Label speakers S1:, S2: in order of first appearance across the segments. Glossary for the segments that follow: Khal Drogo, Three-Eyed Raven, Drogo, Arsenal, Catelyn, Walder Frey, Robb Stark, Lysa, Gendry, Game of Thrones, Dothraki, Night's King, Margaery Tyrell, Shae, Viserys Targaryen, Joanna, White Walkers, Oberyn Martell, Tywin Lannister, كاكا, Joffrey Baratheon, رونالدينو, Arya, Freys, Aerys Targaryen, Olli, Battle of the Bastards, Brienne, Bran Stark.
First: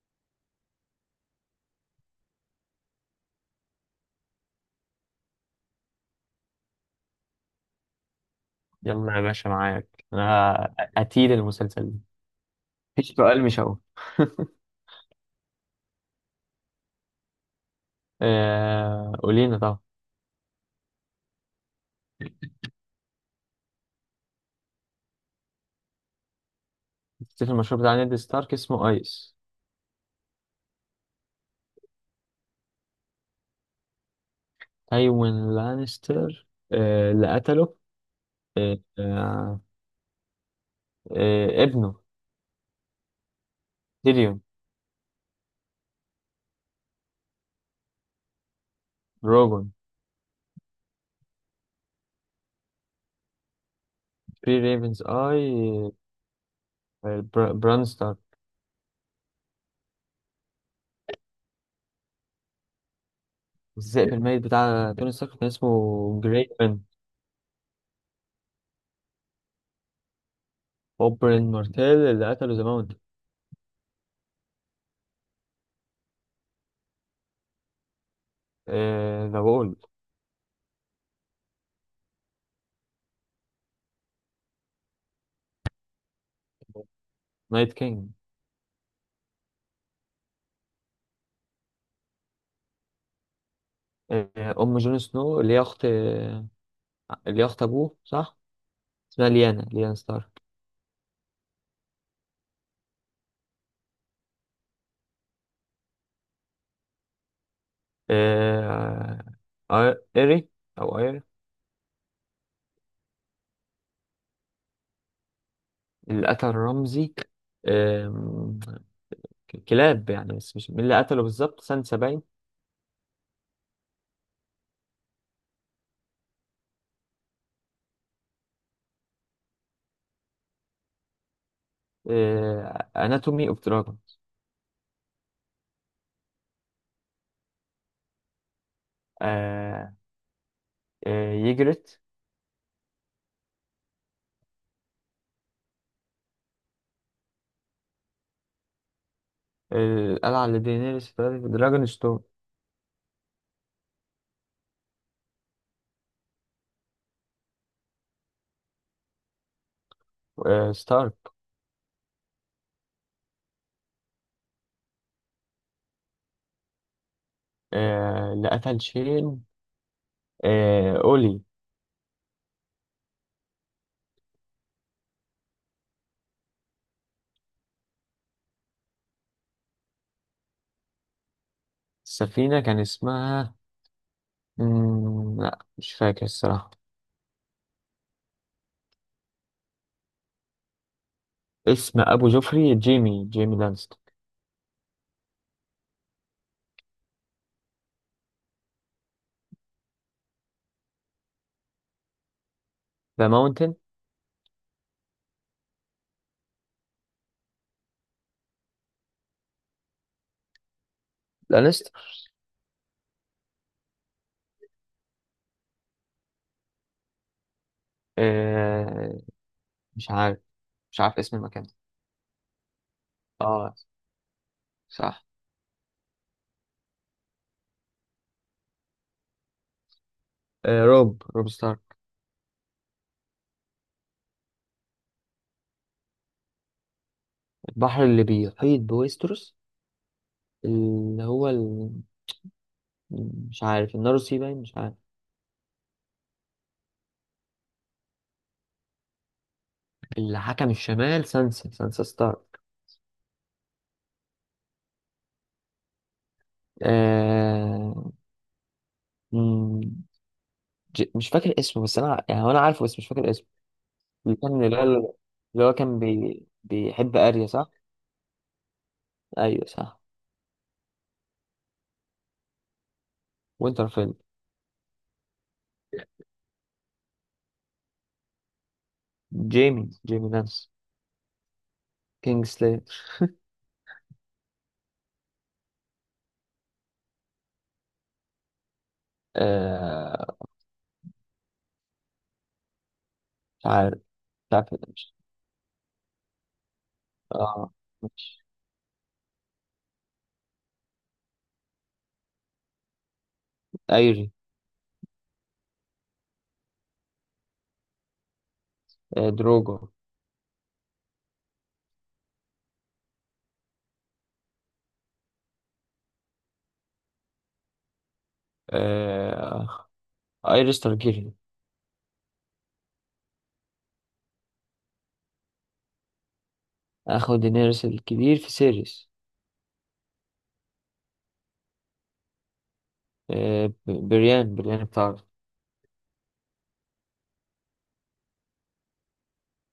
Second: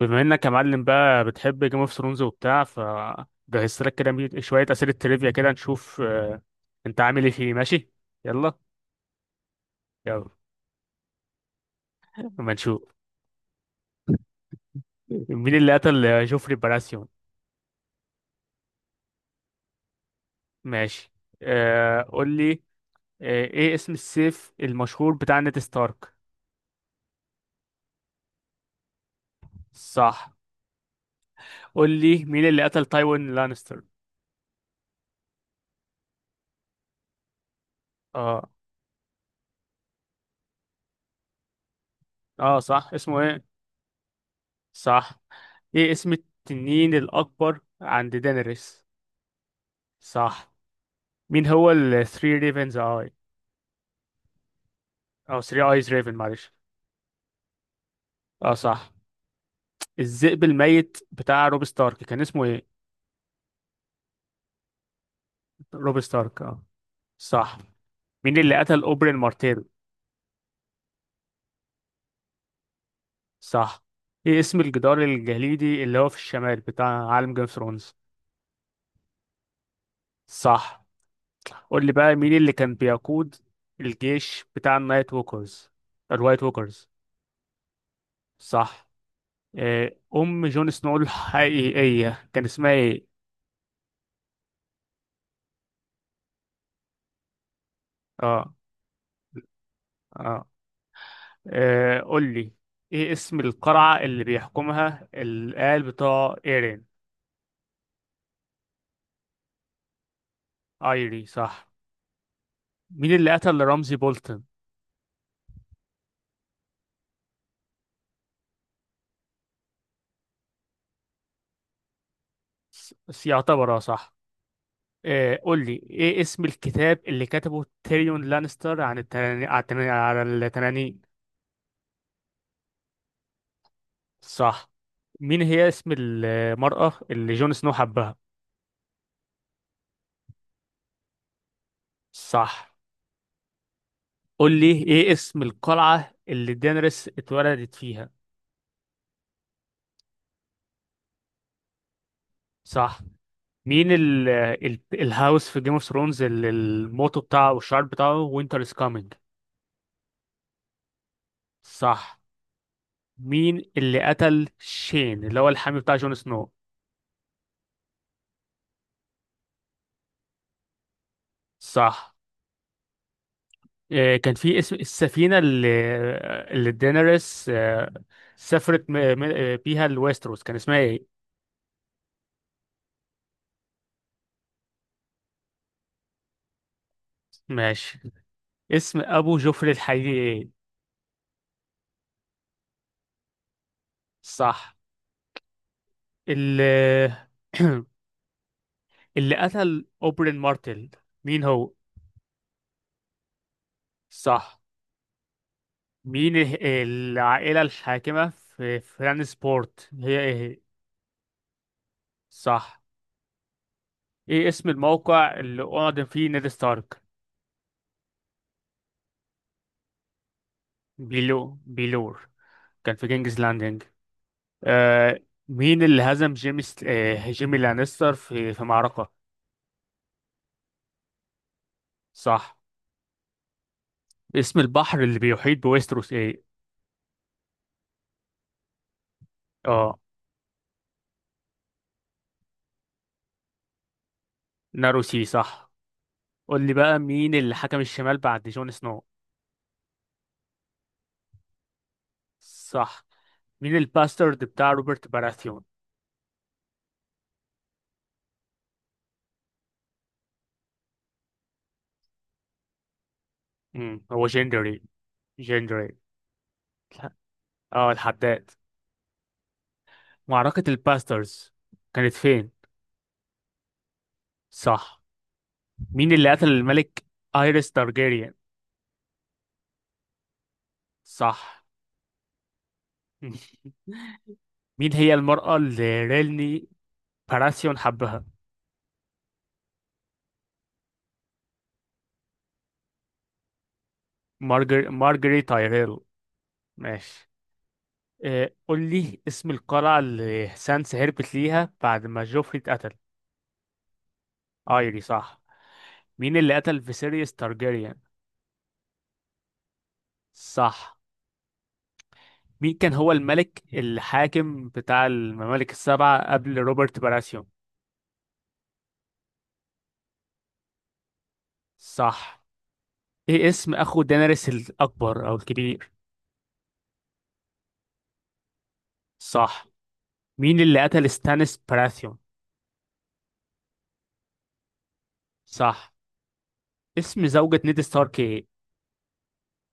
S1: بما انك يا معلم بقى بتحب جيم اوف ثرونز وبتاع فجهزت لك كده شويه اسئله تريفيا كده نشوف انت عامل ايه فيه ماشي. يلا.
S2: يلا يا باشا، معاك.
S1: يلا.
S2: انا قتيل المسلسل ده.
S1: اما نشوف.
S2: مفيش سؤال مش هقول.
S1: مين اللي قتل جوفري باراسيون؟
S2: قولينا طبعا.
S1: ماشي. آه قول لي. آه ايه اسم السيف المشهور بتاع نيد ستارك؟
S2: تفتكر المشروع بتاع نيد ستارك اسمه ايس.
S1: صح. قول لي مين اللي قتل تايوين لانستر؟
S2: تايوين لانستر. اللي قتله
S1: اه.
S2: آه، آه، ابنه.
S1: اه صح، اسمه ايه؟
S2: تيريون.
S1: صح. ايه اسم التنين الاكبر عند دينيريس؟
S2: روجون.
S1: صح. مين هو الثري ريفنز؟
S2: بري ريفنز
S1: اه، 3 ايز
S2: اي.
S1: ريفن معلش.
S2: بران ستارك.
S1: اه صح. الذئب الميت بتاع روب ستارك كان اسمه ايه؟
S2: الذئب الميت بتاع توني ستارك كان
S1: روب
S2: اسمه
S1: ستارك اه.
S2: جريفن.
S1: صح. مين اللي قتل اوبرين مارتيل؟
S2: اوبرين مارتيل اللي قتله ذا ماونت.
S1: صح. ايه اسم الجدار الجليدي اللي هو في الشمال بتاع عالم جيم اوف ثرونز؟
S2: ذا وول.
S1: صح. قول لي بقى مين اللي كان بيقود الجيش بتاع النايت ووكرز، الوايت ووكرز؟
S2: نايت كينج.
S1: صح. ام جون سنو الحقيقية كان اسمها ايه؟
S2: آه، ام جون سنو اللي هي اخت ابوه صح.
S1: اه.
S2: اسمها ليانا ستارك.
S1: اه. آه قول لي، ايه اسم القلعة اللي بيحكمها الآل بتاع ايرين؟
S2: آه، ايري او ايري.
S1: ايري صح. مين اللي قتل رمزي بولتن؟
S2: اللي قتل رمزي، آم، كلاب يعني، بس مش مين اللي قتله بالظبط. سانسا باين.
S1: يعتبر اه صح. آه قول لي، ايه اسم الكتاب اللي كتبه تيريون لانستر عن التنانين على على التنانين؟
S2: اناتومي اوف دراجون.
S1: صح. مين هي اسم المرأة اللي جون سنو حبها؟
S2: يجرت.
S1: صح. قول لي ايه اسم القلعة اللي دينيريس اتولدت فيها؟
S2: آه، القلعه اللي دينيريس اتولدت في دراجون ستون.
S1: صح. مين ال الهاوس في جيم اوف ثرونز اللي الموتو بتاعه او الشعار بتاعه وينتر از كامينج؟
S2: ستارك.
S1: صح. مين اللي قتل شين اللي هو الحامي بتاع جون سنو؟
S2: اللي قتل شين. اولي.
S1: صح. آه كان في اسم السفينة اللي دينيريس آه سافرت بيها لويستروس كان اسمها ايه؟
S2: السفينه كان اسمها. لا، مش فاكر الصراحة.
S1: ماشي. اسم ابو جوفري الحقيقي ايه؟
S2: اسم أبو جوفري جيمي لانستر.
S1: صح. اللي اللي قتل اوبرين مارتل مين هو؟
S2: ذا ماونتن.
S1: صح. مين العائلة الحاكمة في فران سبورت هي ايه؟
S2: لانستر.
S1: صح. ايه اسم الموقع اللي أعدم فيه نيد ستارك؟
S2: آه مش عارف مش عارف اسم
S1: بيلو،
S2: المكان.
S1: بيلور، كان في كينجز
S2: اه
S1: لاندنج. آه.
S2: صح.
S1: مين اللي هزم جيمي ست... آه جيمي لانستر في معركة؟
S2: روب ستارك.
S1: صح. اسم البحر اللي بيحيط بويستروس ايه؟
S2: البحر اللي بيحيط بويستروس،
S1: اه.
S2: اللي هو مش عارف. الناروسي باين. مش عارف.
S1: ناروسي صح. قول لي بقى مين اللي حكم الشمال بعد جون سنو؟
S2: اللي حكم الشمال، سانسا ستارك.
S1: صح. مين الباسترد بتاع روبرت باراثيون؟
S2: آه... مم، مش فاكر اسمه، بس أنا يعني هو أنا عارفه بس مش فاكر اسمه.
S1: مم، هو
S2: اللي كان اللي
S1: جندري.
S2: هو اللي هو
S1: جندري.
S2: كان بيحب أريا، صح؟
S1: اه الحداد.
S2: أيوه صح.
S1: معركة الباسترز كانت فين؟
S2: وينترفيل.
S1: صح. مين اللي قتل الملك ايريس تارجيريان؟
S2: جيمي لانس.
S1: صح.
S2: كينج سليتر.
S1: مين هي المرأة اللي ريلني باراسيون حبها؟
S2: آه مش عارف.
S1: مارجر... مارجري تايريل. ماشي.
S2: اه، مش.
S1: قول لي اسم القلعة اللي سانس هربت ليها بعد ما جوفري اتقتل؟
S2: ايري.
S1: ايري صح. مين اللي قتل فيسيريس تارجيريان؟
S2: دروجو.
S1: صح. مين كان هو الملك الحاكم بتاع الممالك السبعة قبل روبرت باراسيون؟
S2: آه ايريس تارجيريان.
S1: صح. ايه اسم اخو دينيريس الاكبر او الكبير؟
S2: اخو دينيريس الكبير في سيريس.
S1: صح. مين اللي قتل ستانيس براثيون؟
S2: بريان بتاعه.
S1: صح. اسم زوجة نيد ستارك ايه؟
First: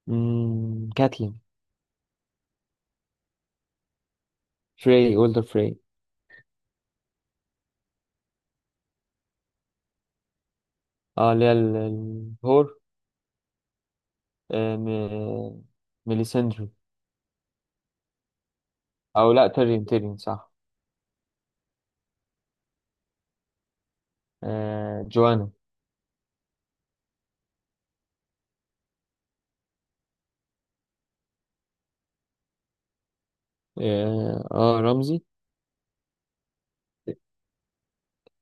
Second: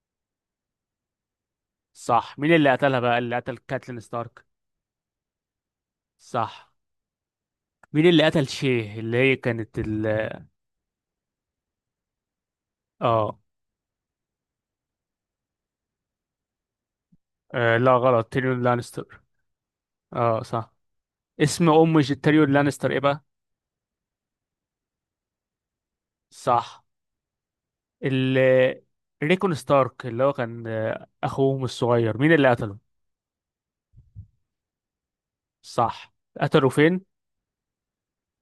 S2: كاتلين.
S1: صح. مين اللي قتلها بقى، اللي قتل كاتلين ستارك؟
S2: اولدر فري.
S1: صح. مين اللي قتل شيه اللي هي كانت ال
S2: اه، اللي هي الهور.
S1: اه؟
S2: آه م- ميليسندري.
S1: لا غلط تيريون لانستر.
S2: او لا، تيرين
S1: اه
S2: صح.
S1: صح. اسم ام تيريون لانستر ايه بقى؟
S2: جوانا.
S1: صح. ال ريكون ستارك اللي هو كان اخوهم الصغير مين اللي قتله؟
S2: اه، رمزي.
S1: صح. قتله فين؟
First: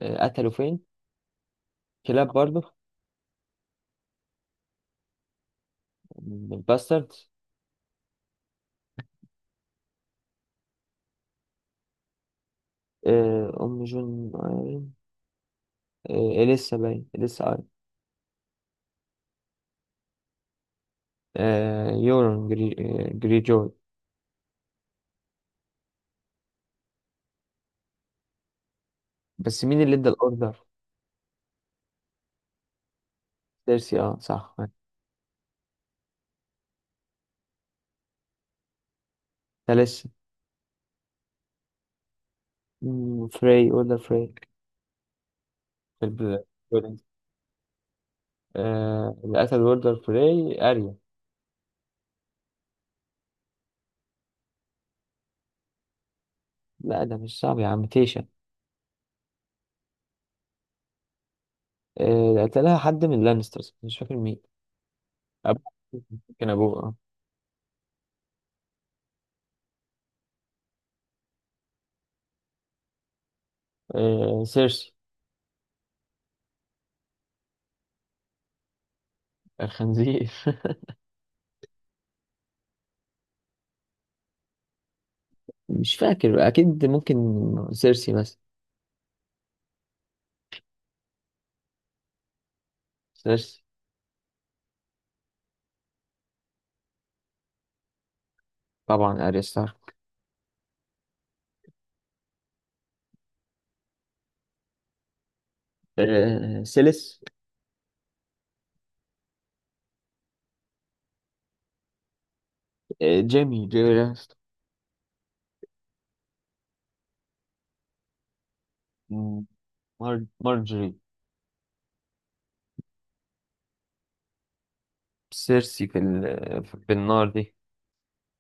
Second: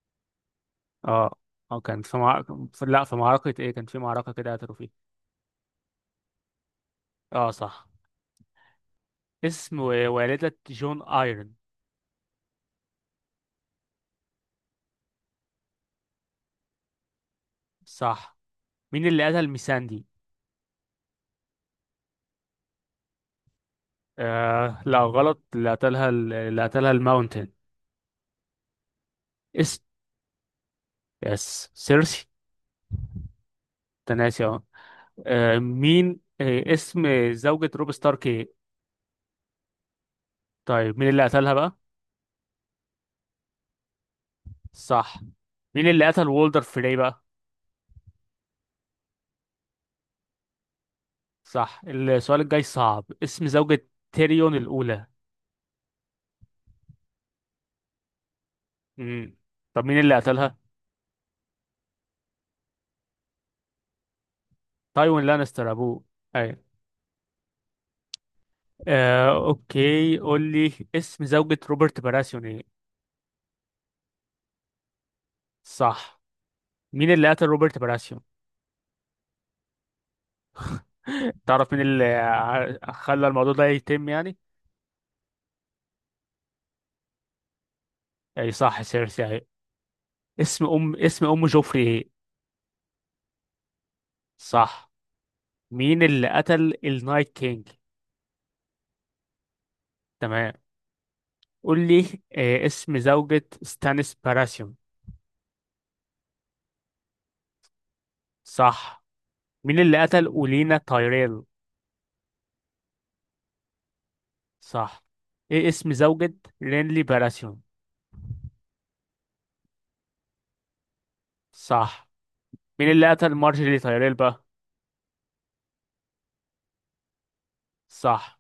S2: قتلوا فين.
S1: اه. اه كانت في
S2: كلاب برضه.
S1: معركة لا في معركة ايه كان في معركة كده قتلوا فيها.
S2: باسترد.
S1: اه صح. اسم والدة جون ايرون؟
S2: أم جون آيرين. آه، إليسا آيرين.
S1: صح. مين اللي قتل ميساندي؟
S2: آه، يورون جري... آه، جري جوي.
S1: آه لا غلط، اللي قتلها اللي قتلها الماونتن.
S2: بس
S1: اسم.
S2: مين اللي ادى الأوردر؟
S1: يس سيرسي.
S2: ديرسي، اه
S1: تناسي
S2: صح.
S1: اه. مين. آه اسم زوجة روب ستارك ايه؟
S2: تاليسا.
S1: طيب مين اللي قتلها بقى؟
S2: أوردر فري.
S1: صح. مين اللي
S2: في
S1: قتل
S2: الب-
S1: وولدر فري بقى؟
S2: اللي قتل أوردر فري أريا.
S1: صح. السؤال الجاي صعب، اسم زوجة تيريون الأولى؟
S2: لا، ده مش صعب يا عم، تيشا.
S1: مم. طب مين اللي قتلها؟
S2: ده قتلها حد من لانسترز، مش فاكر مين.
S1: تايوين
S2: أبوه.
S1: لانستر ابوه.
S2: كان
S1: ايوه.
S2: أبوه، اه.
S1: اوكي، قول لي اسم زوجة روبرت براسيون ايه؟
S2: سيرسي.
S1: صح. مين اللي قتل روبرت براسيون؟
S2: الخنزير.
S1: تعرف مين اللي خلى الموضوع ده يتم يعني؟
S2: مش فاكر أكيد، ممكن سيرسي بس.
S1: اي صح، سيرسي اهي. اسم ام، اسم ام جوفري ايه؟
S2: سيرسي.
S1: صح. مين اللي قتل النايت كينج؟
S2: طبعا اريا ستارك.
S1: تمام. قول لي اسم زوجة ستانيس براسيون؟
S2: سيليس.
S1: صح. مين اللي قتل اولينا تايريل؟
S2: جيمي لانستر.
S1: صح. ايه اسم زوجة رينلي براسيون؟
S2: مم، مار... مارجري.
S1: صح. مين اللي قتل مارجري تايريل بقى؟
S2: سيرسي في في النار دي.
S1: صح.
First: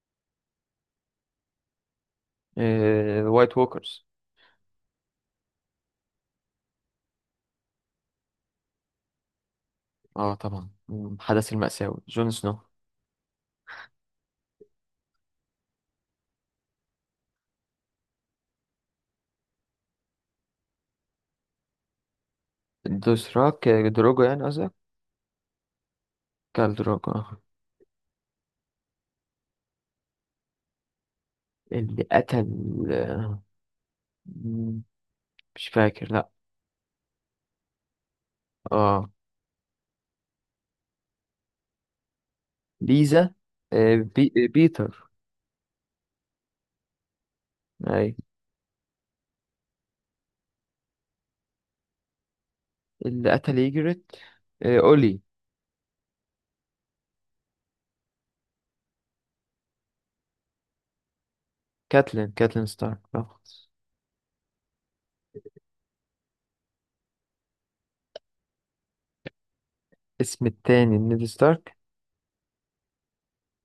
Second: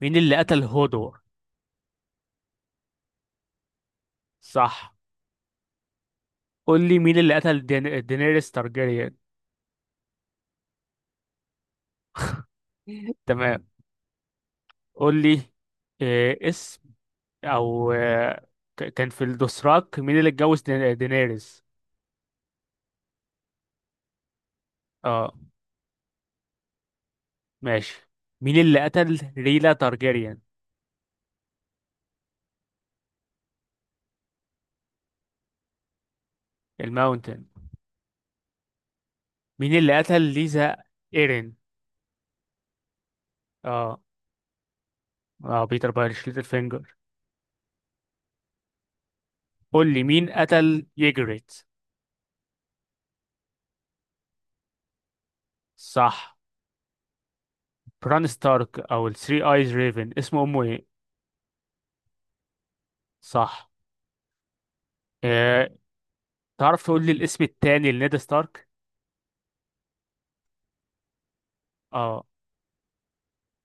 S1: مين اللي قتل هودور؟
S2: وايت ووكرز.
S1: صح. قول لي مين اللي قتل دين... دينيريس تارجيريان؟
S2: اه طبعا، حدث المأساوي جون سنو.
S1: تمام. قول لي، إيه اسم، او كان في الدوسراك مين اللي اتجوز دينيريس؟
S2: دوسراك، دروجو يعني قصدك.
S1: اه
S2: كال دروجو.
S1: ماشي. مين اللي قتل ريلا تارجيريان؟
S2: اللي قتل، آه، مم، مش فاكر، لا.
S1: الماونتن.
S2: اه.
S1: مين اللي قتل ليزا ايرين؟
S2: ليزا. آه،
S1: اه.
S2: بي... آه، بيتر.
S1: اه بيتر بايرش ليتل فينجر.
S2: اي.
S1: قول لي مين قتل ييجريت؟
S2: اللي قتل يجرت، اولي.
S1: صح. بران ستارك او الثري ايز ريفن اسمه امه ايه؟
S2: كاتلين ستارك.
S1: صح. إيه. تعرف تقول لي الاسم التاني لنيد ستارك؟
S2: اسم التاني نيد ستارك.
S1: اه.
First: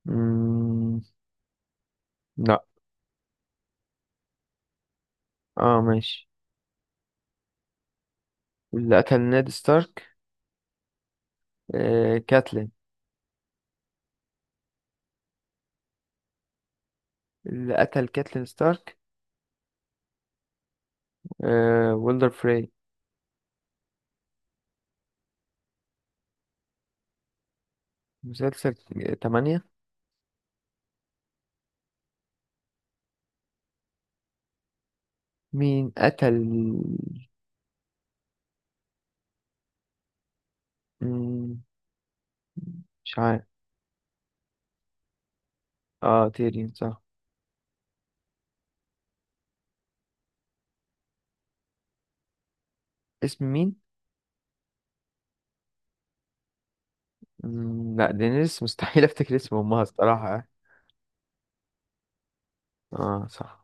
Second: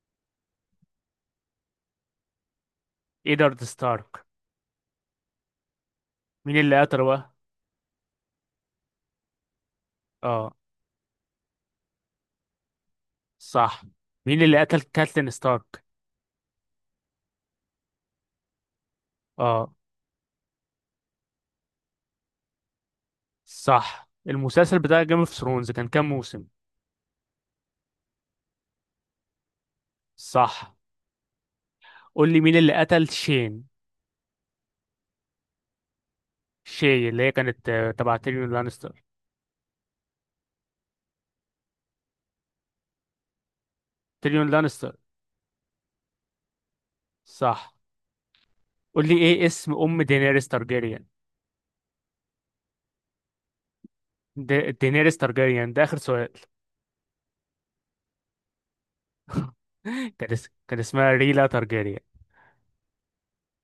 S2: مم... لا.
S1: ايدارد ستارك.
S2: اه، ماشي.
S1: مين اللي قتله بقى؟
S2: اللي قتل نيد ستارك.
S1: اه
S2: كاتلين.
S1: صح. مين اللي قتل كاتلين ستارك؟
S2: اللي قتل كاتلين ستارك.
S1: اه
S2: ويلدر فري.
S1: صح. المسلسل بتاع جيم اوف ثرونز كان كام موسم؟
S2: مسلسل 8.
S1: صح. قول لي مين اللي قتل شين؟
S2: مين قتل.
S1: شي اللي هي كانت تبع تيريون لانستر.
S2: مم... مش عارف.
S1: تيريون لانستر.
S2: اه تيرين صح.
S1: صح. قول لي ايه اسم ام دينيريس تارجيريان؟
S2: اسم مين؟
S1: دي... دينيريس تارجيريان ده اخر سؤال.
S2: لا، دينيس مستحيل افتكر اسم امها الصراحة.
S1: كان اسمها ريلا تارجاريان.
S2: اه صح.